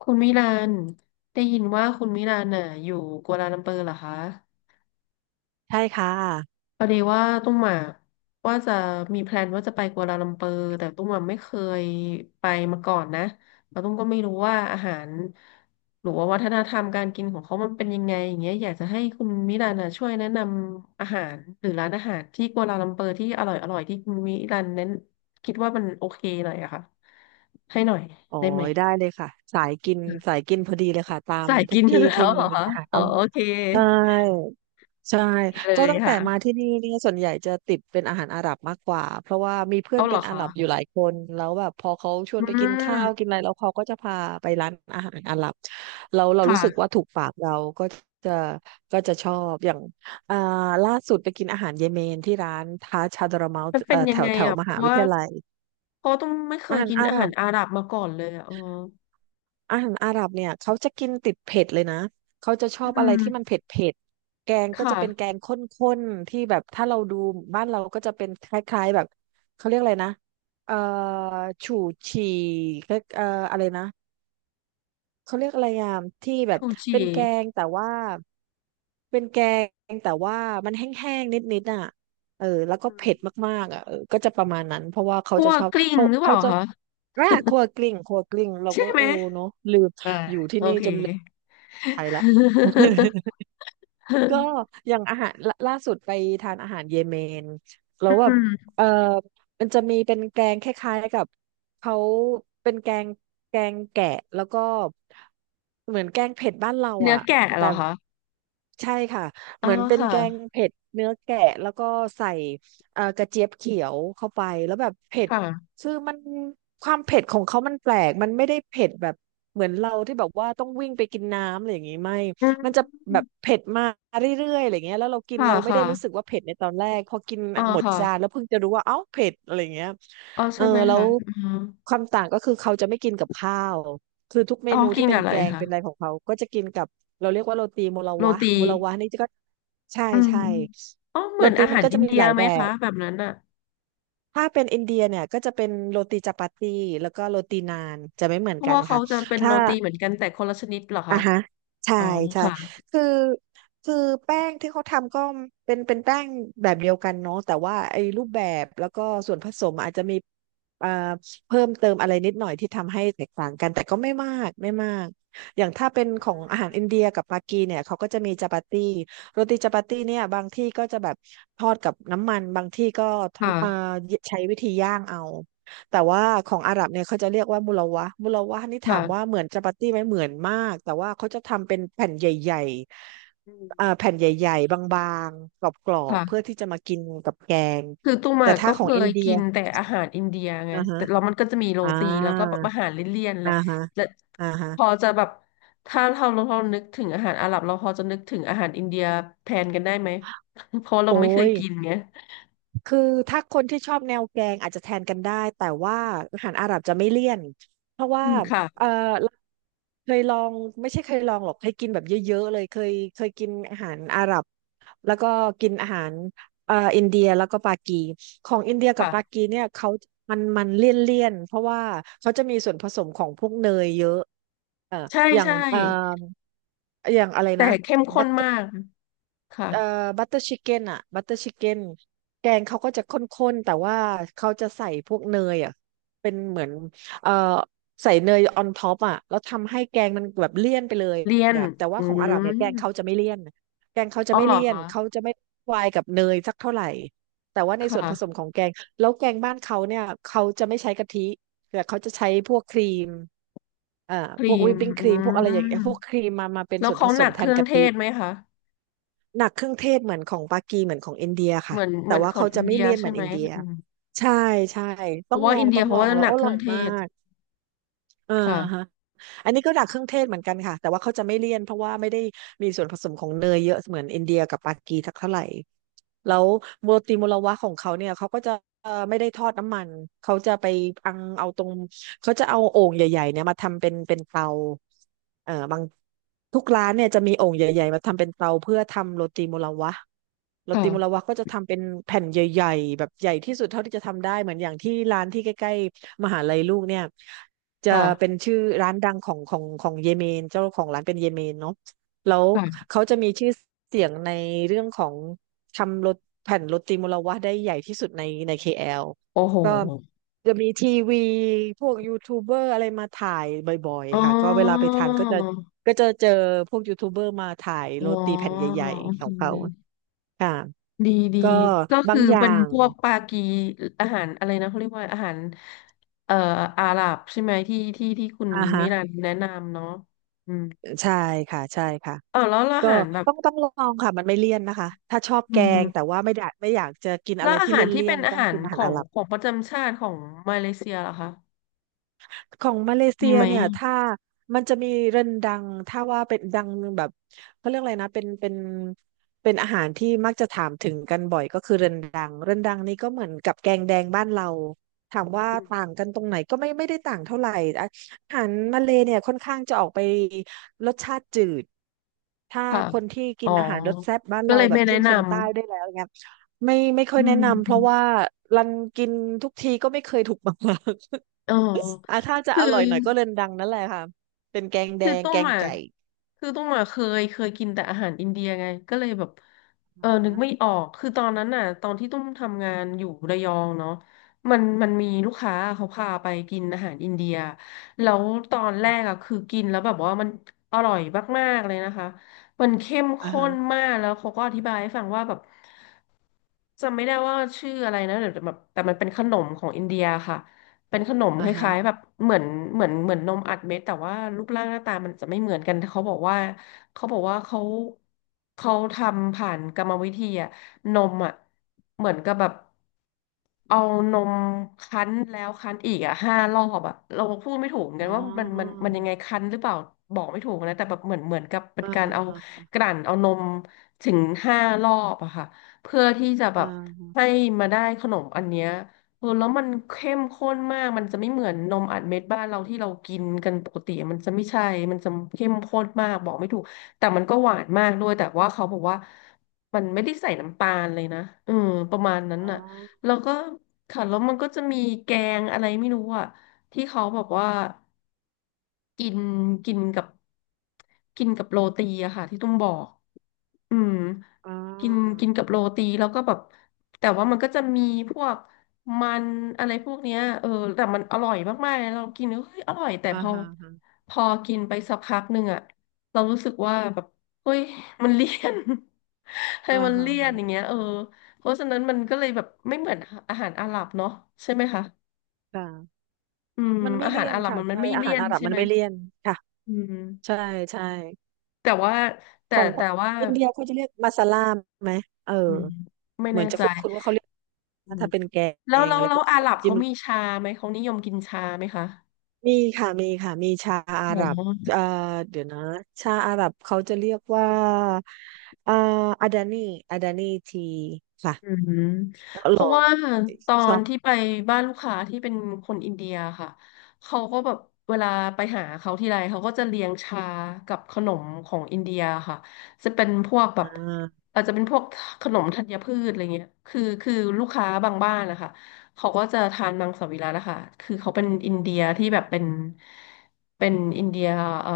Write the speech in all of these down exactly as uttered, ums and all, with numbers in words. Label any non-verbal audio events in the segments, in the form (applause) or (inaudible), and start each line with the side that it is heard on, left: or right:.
left: คุณมิลานได้ยินว่าคุณมิลานน่ะอยู่กัวลาลัมเปอร์เหรอคะ
right: ใช่ค่ะ
left: พอดีว่าตุ้มอ่ะว่าจะมีแพลนว่าจะไปกัวลาลัมเปอร์แต่ตุ้มอ่ะไม่เคยไปมาก่อนนะแล้วตุ้มก็ไม่รู้ว่าอาหารหรือว่าวัฒนธรรมการกินของเขามันเป็นยังไงอย่างเงี้ยอยากจะให้คุณมิลานน่ะช่วยแนะนำอาหารหรือร้านอาหารที่กัวลาลัมเปอร์ที่อร่อยอร่อยที่คุณมิลานนั้นคิดว่ามันโอเคหน่อยอะค่ะให้หน่อย
right: โอ้
left: ได้ไหม
right: ยได้เลยค่ะสายกินสายกินพอดีเลยค่ะตาม
left: สาย
right: ทุ
left: กิ
right: ก
left: นอยู่
right: ที่ที่
left: แล้วเหร
right: มี
left: อคะ
right: อาหาร
left: อ๋
right: อ
left: อ
right: ร่อ
left: โอ
right: ย
left: เค
right: ใช่ใช่
left: ดีเล
right: ก็
left: ย
right: ตั้งแต่มาที่
left: ค่ะ
right: นี่เนี่ยส่วนใหญ่จะติดเป็นอาหารอาหรับมากกว่าเพราะว่ามีเพื่อ
left: เอา
right: น
left: เหร
right: เป็
left: อ
right: นอาห
left: คะ
right: รับอยู่หลายคนแล้วแบบพอเขาชว
left: อื
right: นไปกินข้าวกิน
left: ม
right: อะไรแล้วเขาก็จะพาไปร้านอาหารอาหรับเราเรารู้สึก
left: ค่ะ
right: ว่าถูกปากเราก็จะก็จะชอบอย่างอ่าล่าสุดไปกินอาหารเยเมนที่ร้านทาชาดราเมา
left: มันเป็
right: เอ่อ
left: นยั
right: แถ
left: ง
right: ว
left: ไง
right: แถว
left: อ่ะ
right: ม
left: เพ
right: หา
left: ราะ
right: วิ
left: ว่า
right: ทยาลัย
left: เพราะต้องไม่เค
right: อา
left: ย
right: หาร
left: กิน
right: อาห
left: อา
right: รั
left: หาร
right: บ
left: อาหรับมาก่อนเลยอ่ะอ๋อ
right: อาหารอาหรับเนี่ยเขาจะกินติดเผ็ดเลยนะเขาจะชอ
left: อื
right: บอะไร
left: ม
right: ที่มันเผ็ดเผ็ดแกง
left: ค
right: ก็จะเป็นแก
left: ่ะ
right: งข้นๆที่แบบถ้าเราดูบ้านเราก็จะเป็นคล้ายๆแบบเขาเรียกอะไรนะเอ่อฉู่ฉี่เอ่ออะไรนะ เขาเรียกอะไรอ่ะที่แบบ
left: ชูชี
right: เป็นแกงแต่ว่าเป็นแกงแต่ว่ามันแห้งๆนิดๆอ่ะเออแล้วก็
left: อื
right: เผ็ด
left: ม
right: มากๆอ่ะเออก็จะประมาณนั้นเพราะว่าเขา
left: พ
right: จะ
left: ว
right: ช
left: ก
right: อบ
left: กลิ้
right: เพ
left: ง
right: ราะ
left: หรือเป
right: เขา
left: ล่า
right: จะ
left: คะ
right: อ่าครัวกลิ้งครัวกลิ้งเรา
left: ใช่
right: ก็
left: ไหม
right: โอ้เนาะลืม
left: อ่า
right: อยู่ที่
left: โอ
right: นี่
left: เค
right: จนลืมไทยละ (laughs) ก็อย่างอาหารล่าล่าสุดไปทานอาหารเยเมนแล้
left: อื
right: วแบบ
left: ม
right: เออมันจะมีเป็นแกงคล้ายๆกับเขาเป็นแกงแกงแกะแล้วก็เหมือนแกงเผ็ดบ้านเรา
left: เนื้อ
right: อ่ะ
left: แกะเหร
right: แต่
left: อคะ
right: ใช่ค่ะ
left: อ๋
right: เห
left: อ
right: มือนเป็นแกง
left: ค่ะ
right: เผ็ดเนื้อแกะแล้วก็ใส่เอ่อกระเจี๊ยบเขียวเข้าไปแล้วแบบเผ็ด
left: ค่ะ
right: คือมันความเผ็ดของเขามันแปลกมันไม่ได้เผ็ดแบบเหมือนเราที่แบบว่าต้องวิ่งไปกินน้ำอะไรอย่างนี้ไม่
left: อื
right: มันจะแบ
left: ม
right: บเผ็ดมาเรื่อยๆอะไรเงี้ยแล้วเรากิน
left: ค่ะ
right: เราไม่
left: ค่ะ
right: ได้รู้สึกว่าเผ็ดในตอนแรก พอกิน
left: อ๋อ
right: หมดจาน
left: ค่ะ
right: แล้วเพิ่งจะรู้ว่า เอ้าเผ็ดอะไรเงี้ย
left: อ๋อ
right: เอ
left: ใช่
right: อ
left: ไหม
right: แล้
left: คะ
right: ว
left: อืม
right: ความต่างก็คือเขาจะไม่กินกับข้าว คือทุกเม
left: อ๋อ
right: นู
left: กิ
right: ที่
left: น
right: เป็
left: กับ
right: น
left: อะไร
right: แกง
left: คะ
right: เป็นอะไรของเขาก็จะกินกับเราเรียกว่าโรตีโมลา
left: โร
right: วะ
left: ตี
right: โมลาวะนี่ก็ใช่
left: อืม
right: ใช่
left: อ๋อเห
right: โร
left: มือน
right: ตี
left: อา
right: มั
left: หา
right: น
left: ร
right: ก็
left: อิ
right: จะ
left: น
right: มี
left: เดีย
right: หลาย
left: ไหม
right: แบ
left: คะ
right: บ
left: แบบนั้นอ่ะ
right: ถ้าเป็นอินเดียเนี่ยก็จะเป็นโรตีจัปาตีแล้วก็โรตีนานจะไม่เหมือ
left: เพ
right: น
left: ราะ
right: กัน
left: ว่าเขา
right: ค่ะ
left: จะเป็นโร
right: ถ้า
left: ตีเหมือนกันแต่คนละชนิดเหรอ
right: อ่ะ
left: คะ
right: ฮะใช่
left: อ๋อ
right: ใช่
left: ค่ะ
right: คือคือแป้งที่เขาทำก็เป็นเป็นแป้งแบบเดียวกันเนาะแต่ว่าไอ้รูปแบบแล้วก็ส่วนผสมอาจจะมีเอ่อเพิ่มเติมอะไรนิดหน่อยที่ทำให้แตกต่างกันแต่ก็ไม่มากไม่มากอย่างถ้าเป็น
left: อื
right: ของอาหารอิ
left: ม
right: นเดียกับปากีเนี่ยเขาก็จะมีจาปาตี้โรตีจาปาตี้เนี่ยบางที่ก็จะแบบทอดกับน้ำมันบางที่ก็
left: ค
right: ทำเอ่อ
left: ่ะ
right: ใช้วิธีย่างเอา แต่ว่าของอาหรับเนี่ยเขาจะเรียกว่ามุลาวะห์มุลาวะห์นี่ถามว่า
left: ค่ะ
right: เหมือนจาปาตี้ไหมเหมือนมากแต่ว่าเขาจะทำเป็นแผ่นใหญ่
left: อืม
right: ๆอ่าแผ่นใหญ่ๆบางๆกรอบๆเพื่อ
left: ค่ะ
right: ที่จะมากินกับแกง
left: คือตุ้ม
right: แต่
left: อะ
right: ถ้า
left: ก็
right: ข
left: เค
right: องอิน
left: ย
right: เดีย
left: กินแต่อาหารอินเดียไง
right: อ่าฮะ
left: แต่เรามันก็จะมีโร
right: อ่
left: ตีแล้วก็แบ
right: า
left: บอาหารเลี่ยนๆแห
right: อ่า
left: ละ
right: ฮะ
left: และ
right: อ่าฮะ
left: พอจะแบบถ้าเราเราเรานึกถึงอาหารอาหรับเราพอจะนึกถึงอาหารอินเดียแทนกันได้ไหม (laughs) เพราะเรา
right: โอ้
left: ไม่เคย
right: ย
left: กินไง
right: คือถ้าคนที่ชอบแนวแกงอาจจะแทนกันได้แต่ว่าอาหารอาหรับจะไม่เลี่ยนเพราะ
left: อื
right: ว่า
left: มค่ะ
right: เออเคยลองไม่ใช่เคยลองหรอกเคยกินแบบเยอะๆเลยเคยเคยกินอาหารอาหรับแล้วก็กินอาหารเอ่ออินเดียแล้วก็ปากีของอินเดียกับปา
left: ค่ะ
right: กีเนี่ยเขามันมันเลี่ยนเลี่ยนเพราะว่าเขาจะมีส่วนผสมของพวกเนยเยอะเอ่อ
left: ใช่
right: อย่าง
left: ใช่
right: เอ่ออย่างอะไร
left: แต่
right: นะ
left: เข้มข้
right: บั
left: น
right: ตเต
left: มาก ค่ะ
right: เอ่อบัตเตอร์ชิคเก้นอะบัตเตอร์ชิคเก้นแกงเขาก็จะข้นๆแต่ว่าเขาจะใส่พวกเนยอะเป็นเหมือนเอ่อใส่เนยออนท็อปอะแล้วทำให้แกงมันแบบเลี่ยนไปเลย
left: เรียน
right: อะแต่ว่า
left: อื
right: ของอาหรับ
left: ม
right: เนี่ยแกงเขาจะไม่เลี่ยนแกงเขาจะ
left: อ๋อ
right: ไม่
left: เหรอ
right: เลี่ยน
left: คะ
right: เขาจะไม่วายกับเนยสักเท่าไหร่แต่ว่า
left: ค
right: ในส่วนผสมข
left: ่ะ
right: องแกงแล้วแกงบ้านเขาเนี่ยเขาจะไม่ใช้กะทิแต่เขาจะใช้พวกครีมอ่า
left: ค
right: พว
left: รี
right: ก
left: ม
right: วิปปิ้งค
left: อื
right: รีมพวกอะไรอย่างเงี้ยพ
left: ม
right: วกครีมมามาเป็น
left: แล้ว
right: ส่วน
left: เขา
right: ผส
left: หนั
right: ม
left: ก
right: แท
left: เค
right: น
left: รื่อง
right: กะ
left: เท
right: ทิ
left: ศไหมคะ
right: หนักเครื่องเทศเหมือนของปากีเหมือนของอินเดีย
left: เห
right: ค่ะ
left: มือนเห
right: แต่
left: มือน
right: ว่า
left: ของ
right: เขา
left: อิ
right: จะ
left: น
right: ไม่
left: เดีย
right: เลี่ยนเห
left: ใช่
right: มือน
left: ไหม
right: อินเดีย
left: อืม
right: ใช่ใช่
left: เพ
right: ต้อ
left: ราะ
right: ง
left: ว่า
right: ลอ
left: อิ
right: ง
left: นเดี
right: ต้
left: ย
right: อง
left: เขา
right: ลอ
left: ว่า
right: งแล้
left: ห
right: ว
left: นั
right: อ
left: กเค
right: ร่
left: รื่
right: อ
left: อ
right: ย
left: งเท
right: มา
left: ศ
right: กอออฮะ
left: ค่ะ
right: อันนี้ก็หนักเครื่องเทศเหมือนกันค่ะแต่ว่าเขาจะไม่เลี่ยนเพราะว่าไม่ได้มีส่วนผสมของเนยเยอะเหมือนอินเดียกับปากีสักเท่าไหร่แล้วโมติโมลาวะของเขาเนี่ยเขาก็จะเอ่อไม่ได้ทอดน้ำมันเขาจะไปอังเอาตรงเขาจะเอาโอ่งใหญ่ๆเนี่ยมาทำเป็นเป็นเตาเอ่อบางทุกร้านเนี่ยจะมีโอ่งใหญ่ๆมาทำเป็นเตาเพื่อทำโรตีโมลาวะโรตีโมลาวะ
left: ค่ะ
right: ก็จะทำเป็นแผ่นใหญ่ๆแบบใหญ่ที่สุดเท่าที่จะทำได้เหมือนอย่างที่ร้านที่ใกล้ๆมหาลัยลูกเนี่ย จะเป็น
left: ค่ะ
right: ชื่อร้านดังของของของเยเมนเจ้าของร้านเป็นเยเมนเนาะแล้ว
left: ค่ะ
right: เขาจะมีชื่อเสียงในเรื่องของทำโรตแผ่นโรตีมุลาวะได้ใหญ่ที่สุดในใน เค แอล
left: โอ้โห
right: ก็จะมีทีวีพวกยูทูบเบอร์อะไรมาถ่ายบ่อย
left: อ๋อ
right: ๆค่ะก็เวลาไปทานก็จะก็จะเจอพวกยูทูบเบอร์มาถ่าย
left: อ๋อ
right: โรตีแผ่นใหญ่
left: โอ
right: ๆข
left: เค
right: องเขาค่ะ
left: ดีดี
right: ก็
left: ก็
right: บา
left: คือ
right: งอย่า
left: เป็น
right: ง
left: พวกปากีอาหารอะไรนะเขาเรียกว่าอาหารเอ่ออาหรับใช่ไหมที่ที่ที่คุณ
right: อ่า
left: มิ
right: ฮะ
left: รันแนะนำเนาะอืม
right: ใช่ค่ะใช่ค่ะ
left: เออแล้วอา
right: ก็
left: หารแบบ
right: ต้องต้องลองค่ะมันไม่เลี่ยนนะคะถ้าชอบ
left: อื
right: แกงแต่
left: ม
right: ว่าไม่ได้ไม่อยากจะกิน
left: แล้
right: อะไร
left: วอา
right: ที่
left: หา
right: เล
left: รที่
right: ี่ย
left: เป็น
right: นๆ
left: อา
right: ต้อง
left: หาร
right: กินอา
left: ข
right: หาร
left: อง
right: อะไร
left: ของประจำชาติของมาเลเซียเหรอคะ
right: ของมาเลเซี
left: มี
right: ย
left: ไหม
right: เนี่ย
left: อะ
right: ถ้ามันจะมีเรนดังถ้าว่าเป็นดังแบบเขาเรียกอะไรนะเป็นเป็นเป็นอาหารที่มักจะถามถึงกันบ่อยก็คือเรนดังเรนดังนี่ก็เหมือนกับแกงแดงบ้านเราถามว่า
left: อื
right: ต่าง
left: ม
right: กันตรงไหนก็ไม่ไม่ได้ต่างเท่าไหร่อะอาหารมาเลเนี่ยค่อนข้างจะออกไปรสชาติจืดถ้า
left: ค่ะ
right: คนที่กิ
left: อ๋อ
right: นอาหารรสแซ่บบ้าน
left: ก็
right: เรา
left: เลย
right: แบบ
left: ไม่แนะ
right: ยิ่ง
left: น
right: คนใต้ได้วยแล้วอย่างเงี้ยไม่ไม่
left: ำ
right: ค่อ
left: อื
right: ยแนะนำเพ
left: ม
right: ราะว่ารันกินทุกทีก็ไม่เคยถูกมาก
left: อ๋อ
right: อ่ะถ้าจะ
left: คื
right: อ
left: อ
right: ร่อยหน่อยก็เรอนดังนั่นแหละค่ะเป็นแกงแด
left: คือ
right: ง
left: ตุ้
right: แก
left: ม
right: ง
left: อ่ะ
right: ไก่
left: คือตุ้มอ่ะเคยเคยกินแต่อาหารอินเดียไงก็เลยแบบเอ
right: อ่า
left: อ
right: ฮะ
left: นึกไม่ออกคือตอนนั้นน่ะตอนที่ตุ้มทำงานอยู่ระยองเนาะมันมันมีลูกค้าเขาพาไปกินอาหารอินเดียแล้วตอนแรกอ่ะคือกินแล้วแบบว่ามันอร่อยมากๆเลยนะคะมันเข้ม
right: อ่า
left: ข้
right: ฮะ
left: นมากแล้วเขาก็อธิบายให้ฟังว่าแบบจำไม่ได้ว่าชื่ออะไรนะเดี๋ยวแบบแต่มันเป็นขนมของอินเดียค่ะ เป็นขนมค
right: อ่าฮะ
left: ล้ายๆแบบเหมือนเหมือนเหมือนนมอัดเม็ดแต่ว่ารูปร่างหน้าตามันจะไม่เหมือนกันแต่เขาบอกว่าเขาบอกว่าเขาเขาทำผ่านกรรมวิธีอะนมอะเหมือนกับแบบ เอานมคั้นแล้วคั้นอีกอ่ะห้ารอบอ่ะเราพูดไม่ถูกเหมือนกั
right: อ๋
left: นว่ามันมัน
right: อ
left: มันยังไงคั้นหรือเปล่าบอกไม่ถูกนะแต่แบบเหมือนเหมือนกับเป็น
right: อ่า
left: การ
right: ฮะ
left: เอา
right: อ่าฮะ
left: กลั่นเอานมถึงห้ารอบอะค่ะเพื่อที่จะแบ
right: อ่
left: บ
right: า
left: ให้มาได้ขนมอันเนี้ยเออแล้วมันเข้มข้นมากมันจะไม่เหมือนนมอัดเม็ดบ้านเราที่เรากินกันปกติมันจะไม่ใช่มันจะเข้มข้นมากบอกไม่ถูกแต่มันก็หวานมากด้วยแต่ว่าเขาบอกว่ามันไม่ได้ใส่น้ำตาลเลยนะเออประมาณนั้น
right: อ๋อ
left: น่ะ แล้วก็ค่ะแล้วมันก็จะมีแกงอะไรไม่รู้อ่ะที่เขาบอกว่า กินกินกับกินกับโรตีอะค่ะที่ตุ้มบอกอืม
right: อ๋
left: กิน
right: อ
left: กินกับโรตีแล้วก็แบบแต่ว่ามันก็จะมีพวกมันอะไรพวกเนี้ยเออแต่มันอร่อยมากๆเลยเรากินแล้วเฮ้ยอร่อยแต่
right: อ่า
left: พอ
right: ฮะอ่าฮะ
left: พอกินไปสักพักหนึ่งอะเรารู้สึกว่าแบบเฮ้ยมันเลี่ยน (laughs) ให้
right: อ่า
left: มัน
right: ฮะ
left: เลี่ยนอย่างเงี้ยเออเพราะฉะนั้นมันก็เลยแบบไม่เหมือนอาหารอาหรับเนาะใช่ไหมคะ
right: ค่ะ
left: อืม
right: มันไม่
left: อาหา
right: เลี่
left: ร
right: ยน
left: อาหรับ
right: ค่ะ
left: มันมัน
right: ใช่
left: ไม่
right: อา
left: เลี่
right: หาร
left: ยน
right: อาหรับ
left: ใช่
right: มั
left: ไห
right: น
left: ม
right: ไม่เลี่ยนค่ะ
left: อืม
right: ใช่ใช่
left: แต่ว่า
right: ข
left: แต่
right: องค
left: แต่
right: น
left: ว่า
right: อินเดียเขาจะเรียกมาซาลาไหมเออ
left: อืมไม่
right: เหมื
left: แน่
right: อนจะ
left: ใจ
right: คุ้นๆว่าเขาเรียก
left: อืม
right: ถ้าเป็นแก
left: แล้ว
right: ง
left: แล้ว
right: อะไร
left: แล้
right: พ
left: ว
right: วก
left: อา
right: ข
left: ห
right: อ
left: รั
right: ง
left: บ
right: จิ้
left: เขา
right: ม
left: มีชาไหมเขานิยมกินชาไหมคะ
right: มีค่ะมีค่ะมีชาอา
left: อ๋
right: ห
left: อ
right: รับเอ่อเดี๋ยวนะชาอาหรับเขาจะเรียกว่าอ่าอาดานีอาดานีทีค่ะ
left: อืม
right: อ
left: เพ
right: ร่
left: ราะ
right: อย
left: ว่าตอ
right: ชอ
left: น
right: บ
left: ที่ไปบ้านลูกค้าที่เป็นคนอินเดียค่ะเขาก็แบบเวลาไปหาเขาทีไรเขาก็จะเลี้ยงชากับขนมของอินเดียค่ะจะเป็นพวกแบ
right: อ่
left: บ
right: า
left: อาจจะเป็นพวกขนมธัญพืชอะไรเงี้ยคือคือลูกค้าบางบ้านนะคะเขาก็จะทานมังสวิรัตินะคะคือเขาเป็นอินเดียที่แบบเป็นเป็นอินเดียเอ่อ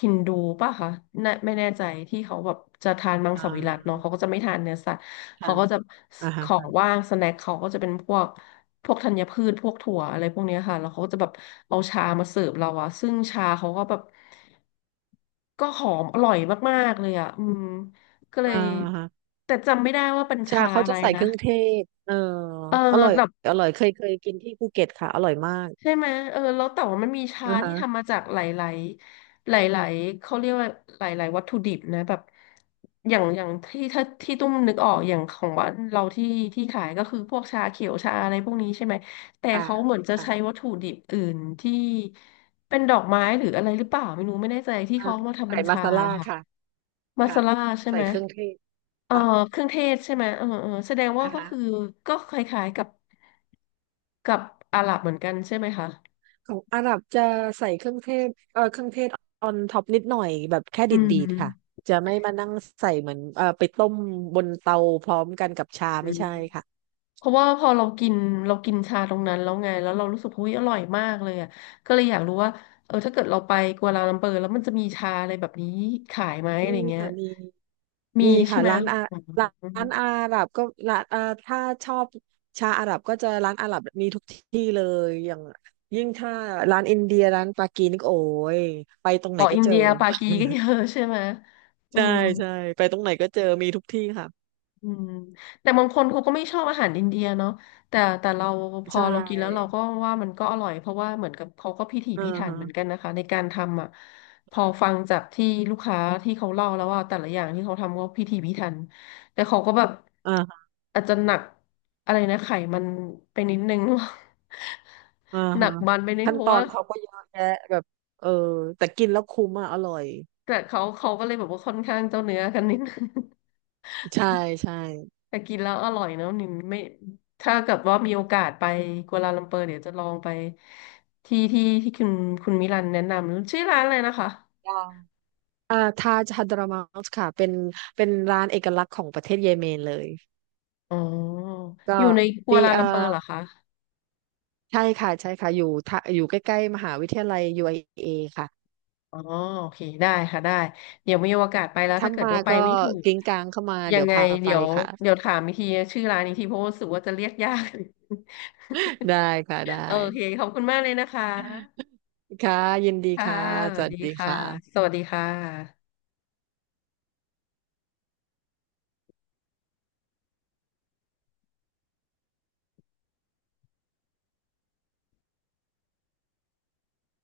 left: ฮินดูป่ะคะน่ะไม่แน่ใจที่เขาแบบจะทานมัง
right: อ่า
left: สวิรัติเนาะเขาก็จะไม่ทานเนื้อสัตว์
right: ค่ะ
left: เขาก็จะ
right: อ่า
left: ข
right: ฮะ
left: องว่างสแน็คเขาก็จะเป็นพวกพวกธัญพืชพวกถั่วอะไรพวกเนี้ยค่ะแล้วเขาก็จะแบบเอาชามาเสิร์ฟเราอะซึ่งชาเขาก็แบบก็หอมอร่อยมากๆเลยอะอืมก็เล
right: อ่า
left: ย
right: ฮะ
left: แต่จำไม่ได้ว่าเป็น
right: ชา
left: ชา
right: เขา
left: อะ
right: จะ
left: ไร
right: ใส่เค
left: นะ
right: รื่องเทศเออ
left: เออ
right: อร่อย
left: แบบ
right: อร่อยเคยเคยกินที่ภูเก็ตค่ะอร่อยมาก
left: ใช่ไหมเออแล้วแต่ว่ามันมีชา
right: อ่า
left: ที่
right: ฮะ
left: ทำมาจากหลายๆหลายๆเขาเรียกว่าหลายๆวัตถุดิบนะแบบอย่างอย่างที่ถ้าที่ตุ้มนึกออกอย่างของบ้านเราที่ที่ขายก็คือพวกชาเขียวชาอะไรพวกนี้ใช่ไหมแต่
right: ค่ะ
left: เขาเหมือนจะใช้
right: ค่ะ
left: วัตถุดิบอื่นที่เป็นดอกไม้หรืออะไรหรือเปล่าไม่รู้ไม่แน่ใจที่
right: อ่า
left: เขามาทำ
right: ใส่
left: เป็น
right: มา
left: ชา
right: ซาล่า
left: ค่ะ
right: ค่ะ
left: มา
right: ค่ะ
left: ซาล่าใช่
right: ใส่
left: ไหม
right: เครื่องเทศ
left: เอ่อ
right: ค่ะ
left: เครื่องเทศใช่ไหมเออเออแสดงว่า
right: อ่า
left: ก็
right: ฮะ
left: คือก็คล้ายๆกับกับอาหรับเหมือนกันใช่ไหมคะ
right: ของอาหรับจะใส่เครื่องเทศเออเครื่องเทศออนท็อปนิดหน่อยแบบแค่
left: อื
right: ดีดๆค่ะ
left: ม
right: จะไม่มานั่งใส่เหมือนเออไปต้มบนเตาพร้อมกันกับชา
left: อื
right: ไม่
left: ม
right: ใช่ค่ะ
left: เพราะว่าพอเรากินเรากินชาตรงนั้นแล้วไงแล้วเรารู้สึกหุ้ยอร่อยมากเลยอ่ะก็เลยอยากรู้ว่าเออถ้าเกิดเราไปกัวลาลัมเปอร์แล้วมันจะมีชาอะไรแบบนี้ขายไหมอะ
right: มี
left: ไรเงี้ย
right: ค่ะมี
left: มี
right: มี
left: ใช่
right: ค่ะ
left: ไหม
right: ร้านอา
left: อ
right: ร้านอา
left: ม
right: หรับก็ร้านเอ่อถ้าชอบชาอาหรับก็จะร้านอาหรับมีทุกที่เลยอย่างยิ่งถ้าร้านอินเดียร้านปากีนี่ก็โอ้ยไปตรงไห
left: อ๋
right: น
left: อ
right: ก็
left: อิน
right: เจอ
left: เดียปากีก็เยอะใช่ไหม
right: (laughs)
left: อื
right: ใช่
left: ม
right: ใช่ไปตรงไหนก็เจอมีทุกที่ค่ะ
left: อืมแต่บางคนเขาก็ไม่ชอบอาหารอินเดียเนาะแต่แต่เราพ
right: ใช
left: อเรากินแล้วเรา
right: ่
left: ก็ว่ามันก็อร่อยเพราะว่าเหมือนกับเขาก็พิถี
right: อ่า
left: พิถัน
right: ฮะ
left: เหมือนกันนะคะในการทำอ่ะพอฟังจากที่ลูกค้าที่เขาเล่าแล้วว่าแต่ละอย่างที่เขาทำก็พิถีพิถันแต่เขาก็แบบ
right: อ่า
left: อาจจะหนักอะไรนะไขมันไปนิดนึง
right: อ่า
left: (laughs) หนั
right: ฮะ
left: กมันไปนิด
right: ขั้น
left: เพ
right: ต
left: ราะ
right: อ
left: ว่า
right: นเขาก็เยอะแยะแบบเออแต่กินแล้วคุ้มอ่ะอร่อย
left: แต่เขาเขาก็เลยแบบว่าค่อนข้างเจ้าเนื้อกันนิดนึง
right: ใช่ใช่
left: แต่กินแล้วอร่อยเนอะนิมไม่ถ้าเกิดว่ามีโอกาสไปกัวลาลัมเปอร์เดี๋ยวจะลองไปที่ที่ที่คุณคุณมิลันแนะนำชื่อร้านอะไรนะคะ
right: ยังอ่าทาจฮัดรามัสค่ะเป็นเป็นร้านเอกลักษณ์ของประเทศเยเมนเลย
left: อ๋ออ
right: ก็
left: ยู่ในกัว
right: มี
left: ลาลั
right: เอ่
left: มเปอ
right: อ
left: ร์เหรอคะ
right: ใช่ค่ะใช่ค่ะอยู่ทะอยู่ใกล้ๆมหาวิทยาลัย ยู ไอ เอ ค่ะ
left: อ๋อโอเคได้ค่ะได้เดี๋ยวมีโอกาสไปแล้ว
right: ถ้า
left: ถ้าเกิด
right: มา
left: ว่าไป
right: ก็
left: ไม่ถูก
right: กิ้งกลางเข้ามา
left: ยั
right: เดี๋
left: ง
right: ยว
left: ไง
right: พาไป
left: เดี๋ยว
right: ค่ะ
left: เดี๋ยวถามอีกทีชื่อร้านอีกทีเพราะว่ารู้สึกว่าจะเรียกยาก
right: (laughs) ได้ค่ะ
left: (laughs) โอ
right: ได้
left: เคขอบคุณมากเลยนะคะ
right: ค่ะยินดี
left: ค่ะ
right: ค่ะ
left: ส
right: ส
left: วัส
right: วัส
left: ดี
right: ดีค
left: ค่ะส
right: ่ะ
left: วัสดีค่ะ